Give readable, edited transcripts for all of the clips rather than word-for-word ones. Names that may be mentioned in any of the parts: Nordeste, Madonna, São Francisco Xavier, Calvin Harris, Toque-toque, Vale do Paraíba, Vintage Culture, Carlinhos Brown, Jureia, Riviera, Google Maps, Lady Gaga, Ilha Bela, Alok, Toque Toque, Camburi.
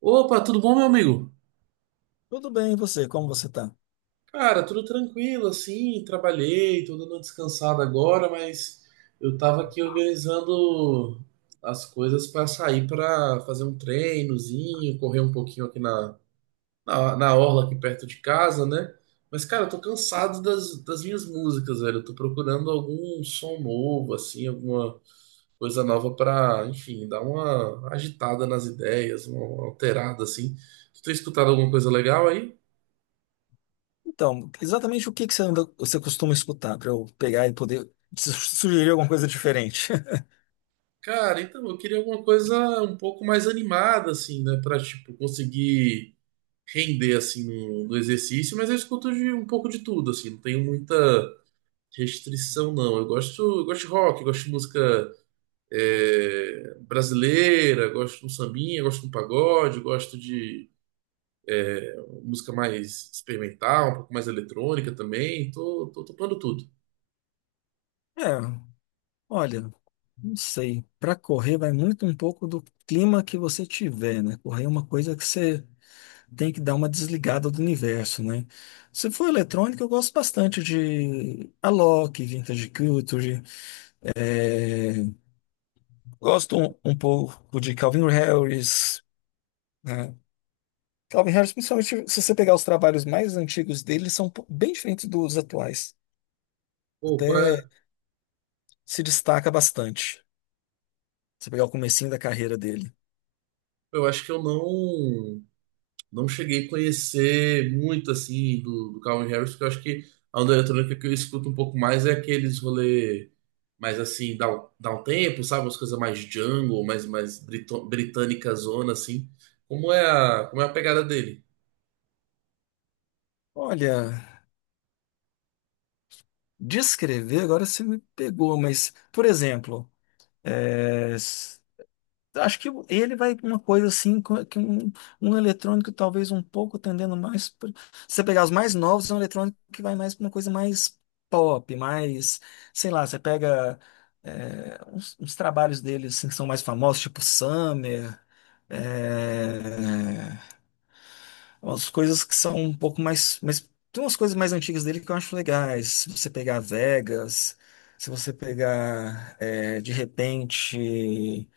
Opa, tudo bom, meu amigo? Tudo bem, e você? Como você tá? Cara, tudo tranquilo, assim, trabalhei, tô dando uma descansada agora, mas eu tava aqui organizando as coisas para sair para fazer um treinozinho, correr um pouquinho aqui na orla aqui perto de casa, né? Mas, cara, eu tô cansado das minhas músicas, velho. Eu tô procurando algum som novo, assim, alguma coisa nova pra, enfim, dar uma agitada nas ideias, uma alterada, assim. Tu tem escutado alguma coisa legal aí? Então, exatamente o que que você anda, você costuma escutar para eu pegar e poder sugerir alguma coisa diferente? Cara, então eu queria alguma coisa um pouco mais animada, assim, né? Pra, tipo, conseguir render, assim, no exercício. Mas eu escuto um pouco de tudo, assim. Não tenho muita restrição, não. Eu gosto de rock, eu gosto de música brasileira, eu gosto de um sambinha, eu gosto de um pagode, eu gosto de é, música mais experimental, um pouco mais eletrônica também. Tô topando tudo. É, olha, não sei. Para correr vai muito um pouco do clima que você tiver, né? Correr é uma coisa que você tem que dar uma desligada do universo, né? Se for eletrônica, eu gosto bastante de Alok, Vintage Culture. é, Gosto um pouco de Calvin Harris, né? Calvin Harris, principalmente se você pegar os trabalhos mais antigos dele, são bem diferentes dos atuais. Pô, qual Até é? se destaca bastante. Se pegar o comecinho da carreira dele. Eu acho que eu não cheguei a conhecer muito assim do Calvin Harris, porque eu acho que a onda eletrônica que eu escuto um pouco mais é aqueles rolê mais assim, dá um tempo, sabe? Umas coisas mais jungle, mais britânica zona, assim. Como é a pegada dele? Olha, descrever, agora você me pegou, mas, por exemplo, é, s- acho que ele vai uma coisa assim, co- que um eletrônico talvez um pouco tendendo mais. Se você pegar os mais novos, é um eletrônico que vai mais para uma coisa mais pop, mais, sei lá, você pega uns, uns trabalhos deles assim, que são mais famosos, tipo Summer. é, Umas coisas que são um pouco mais, mas tem umas coisas mais antigas dele que eu acho legais. Se você pegar Vegas, se você pegar de repente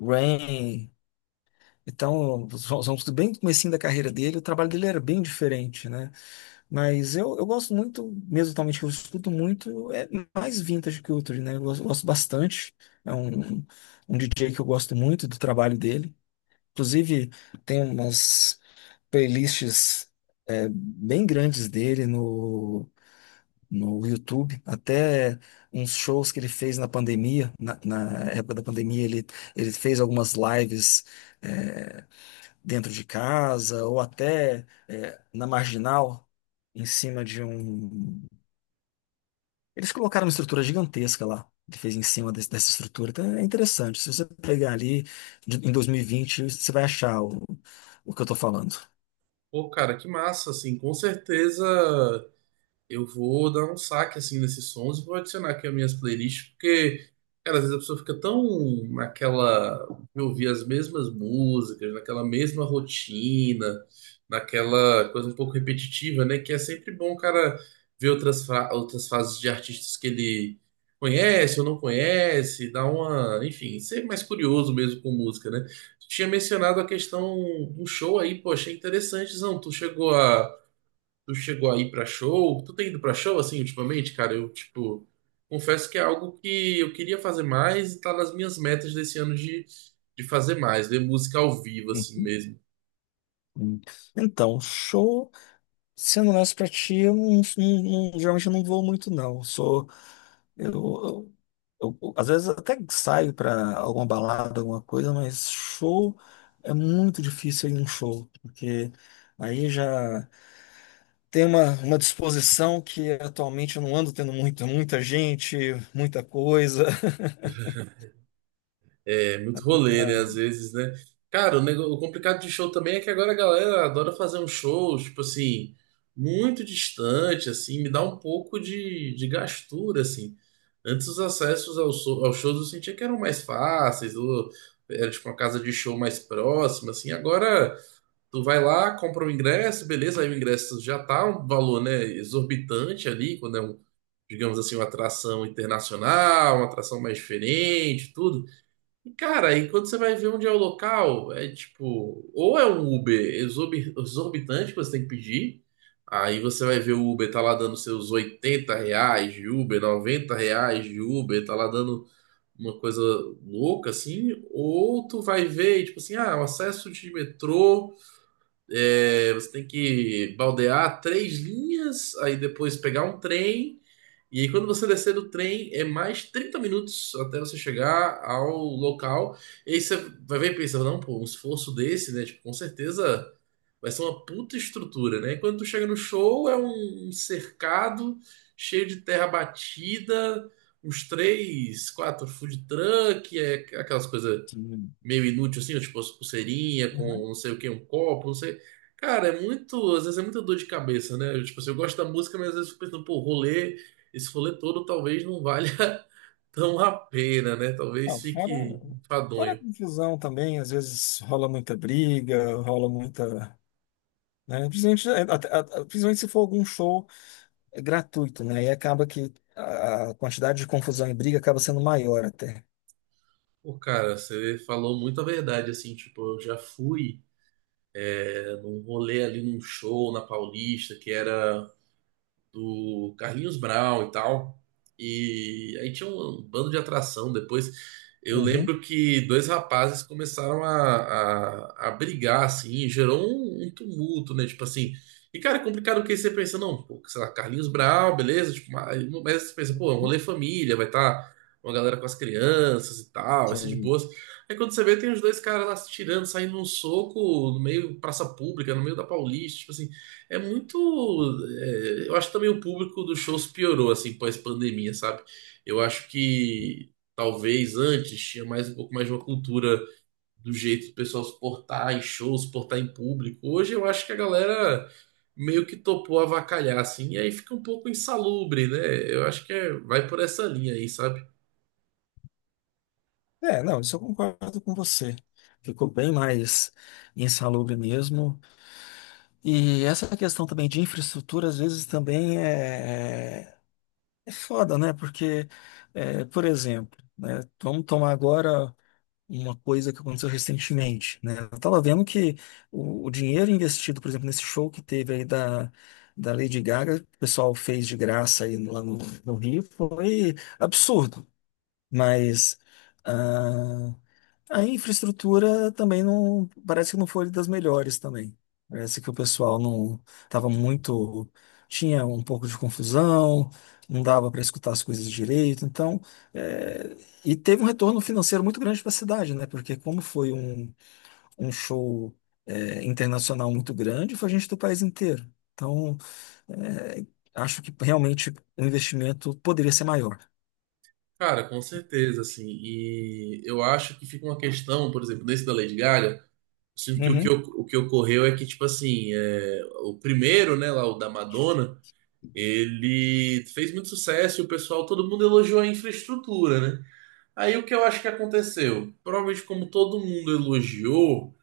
Rain, então vamos bem no comecinho da carreira dele. O trabalho dele era bem diferente, né? Mas eu gosto muito, mesmo atualmente que eu escuto muito, é mais Vintage Culture, né? Eu gosto, gosto bastante. É um, um DJ que eu gosto muito do trabalho dele. Inclusive, tem umas playlists bem grandes dele no, no YouTube, até uns shows que ele fez na pandemia, na, na época da pandemia ele fez algumas lives dentro de casa ou até na Marginal, em cima de um... Eles colocaram uma estrutura gigantesca lá. Ele fez em cima dessa estrutura. Então é interessante. Se você pegar ali em 2020, você vai achar o que eu estou falando. Pô, cara, que massa, assim, com certeza. Eu vou dar um saque assim nesses sons e vou adicionar aqui as minhas playlists, porque, cara, às vezes a pessoa fica tão naquela, eu ouvir as mesmas músicas, naquela mesma rotina, naquela coisa um pouco repetitiva, né? Que é sempre bom, cara, ver outras fases de artistas que ele conhece ou não conhece, dar uma, enfim, ser mais curioso mesmo com música, né? Tu tinha mencionado a questão do show aí, pô, achei interessante, não? Tu chegou aí pra show? Tu tem ido pra show assim ultimamente, cara? Eu, tipo, confesso que é algo que eu queria fazer mais e tá nas minhas metas desse ano de fazer mais, ver música ao vivo, assim Uhum. mesmo. Hum. Então, show. Sendo honesto pra ti, eu não, geralmente eu não vou muito, não. Eu Sou, eu, eu- Às vezes até saio pra alguma balada, alguma coisa, mas show é muito difícil ir num show, porque aí já tem uma disposição que atualmente eu não ando tendo muito, muita gente, muita coisa. É muito rolê, né? Ah, Às vezes, né? Cara, o complicado de show também é que agora a galera adora fazer um show, tipo assim, muito distante, assim, me dá um pouco de gastura, assim. Antes os acessos aos shows eu sentia que eram mais fáceis, ou era tipo uma casa de show mais próxima, assim. Agora tu vai lá, compra o ingresso, beleza, aí o ingresso já tá um valor, né, exorbitante ali, quando é um, digamos assim, uma atração internacional, uma atração mais diferente, tudo. E, cara, aí quando você vai ver onde é o local, é tipo, ou é um Uber exorbitante que você tem que pedir, aí você vai ver o Uber tá lá dando seus R$ 80 de Uber, R$ 90 de Uber, tá lá dando uma coisa louca assim, ou tu vai ver, tipo assim, ah, o acesso de metrô, você tem que baldear três linhas, aí depois pegar um trem. E aí, quando você descer do trem, é mais 30 minutos até você chegar ao local. E aí você vai ver e pensa, não, pô, um esforço desse, né? Tipo, com certeza vai ser uma puta estrutura, né? E quando tu chega no show, é um cercado cheio de terra batida, uns três, quatro food truck, é aquelas coisas sim. meio inútil, assim, tipo as pulseirinha com Uhum. não sei o que, um copo, não sei. Cara, é muito. Às vezes é muita dor de cabeça, né? Eu, tipo assim, eu gosto da música, mas às vezes eu fico pensando, pô, rolê, esse rolê todo talvez não valha tão a pena, né? Talvez Ah, fora, fique fora a enfadonho. confusão também, às vezes rola muita briga, rola muita, né? Principalmente, principalmente se for algum show gratuito, né? Aí acaba que a quantidade de confusão e briga acaba sendo maior até. Pô, cara, você falou muita verdade, assim, tipo, eu já fui num rolê ali num show na Paulista, que era do Carlinhos Brown e tal. E aí tinha um bando de atração. Depois eu Uhum. lembro que dois rapazes começaram a brigar, assim, e gerou um tumulto, né? Tipo assim. E, cara, é complicado porque você pensa, não, pô, sei lá, Carlinhos Brown, beleza? Tipo, mas você pensa, pô, é um rolê Uhum. família, vai estar tá uma galera com as crianças e tal, vai ser de Sim. boas. Aí quando você vê, tem os dois caras lá se tirando, saindo num soco no meio praça pública, no meio da Paulista, tipo assim. É muito. Eu acho que também o público dos shows piorou, assim, pós-pandemia, sabe? Eu acho que talvez antes tinha mais um pouco mais de uma cultura do jeito do pessoal se portar em shows, se portar em público. Hoje eu acho que a galera meio que topou avacalhar, assim, e aí fica um pouco insalubre, né? Eu acho que vai por essa linha aí, sabe? É, não, isso eu concordo com você. Ficou bem mais insalubre mesmo. E essa questão também de infraestrutura, às vezes também é foda, né? Porque, é, por exemplo, né? Vamos tomar agora uma coisa que aconteceu recentemente, né? Eu tava vendo que o dinheiro investido, por exemplo, nesse show que teve aí da, da Lady Gaga, que o pessoal fez de graça aí lá no, no Rio, foi absurdo. Mas ah, a infraestrutura também não, parece que não foi das melhores também. Parece que o pessoal não estava muito, tinha um pouco de confusão, não dava para escutar as coisas direito. Então, é, e teve um retorno financeiro muito grande para a cidade, né? Porque como foi um, um show, é, internacional muito grande, foi gente do país inteiro. Então, é, acho que realmente o investimento poderia ser maior. Cara, com certeza, assim. E eu acho que fica uma questão, por exemplo, nesse da Lady Gaga. Sinto que o que, Uhum, o, o que ocorreu é que, tipo assim, o primeiro, né, lá, o da Madonna, ele fez muito sucesso e o pessoal, todo mundo elogiou a infraestrutura, né? Aí o que eu acho que aconteceu? Provavelmente, como todo mundo elogiou,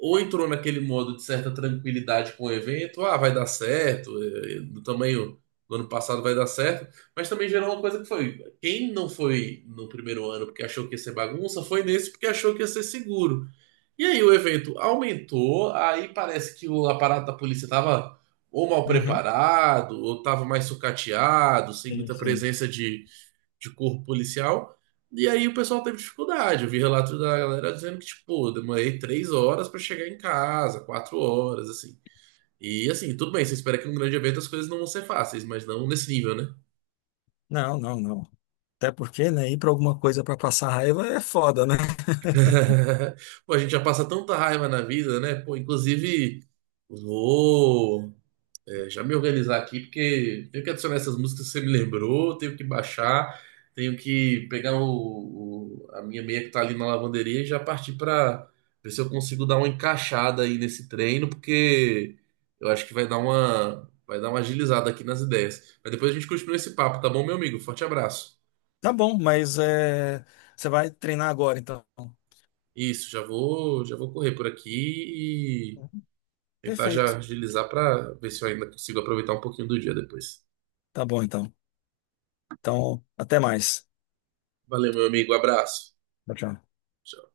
ou entrou naquele modo de certa tranquilidade com o evento, ah, vai dar certo, do tamanho do ano passado vai dar certo, mas também gerou uma coisa que foi, quem não foi no primeiro ano porque achou que ia ser bagunça, foi nesse porque achou que ia ser seguro. E aí o evento aumentou, aí parece que o aparato da polícia estava ou mal uhum. preparado, ou estava mais sucateado, sem Sim, muita sim. presença de corpo policial. E aí o pessoal teve dificuldade. Eu vi relato da galera dizendo que, tipo, "Pô, demorei 3 horas para chegar em casa, 4 horas, assim. E assim, tudo bem, você espera que num grande evento as coisas não vão ser fáceis, mas não nesse nível, né? Não, não, não. Até porque, né, ir para alguma coisa para passar raiva é foda, né? Pô, a gente já passa tanta raiva na vida, né? Pô, inclusive. Ô, já me organizar aqui, porque tenho que adicionar essas músicas que você me lembrou, tenho que baixar, tenho que pegar a minha meia que tá ali na lavanderia e já partir para ver se eu consigo dar uma encaixada aí nesse treino, porque eu acho que vai dar uma, agilizada aqui nas ideias. Mas depois a gente continua esse papo, tá bom, meu amigo? Forte abraço. Tá bom, mas é, você vai treinar agora, então. Isso, já vou correr por aqui e tentar Perfeito. já agilizar para ver se eu ainda consigo aproveitar um pouquinho do dia depois. Tá bom, então. Então, até mais. Valeu, meu amigo, abraço. Tchau, tchau. Tchau.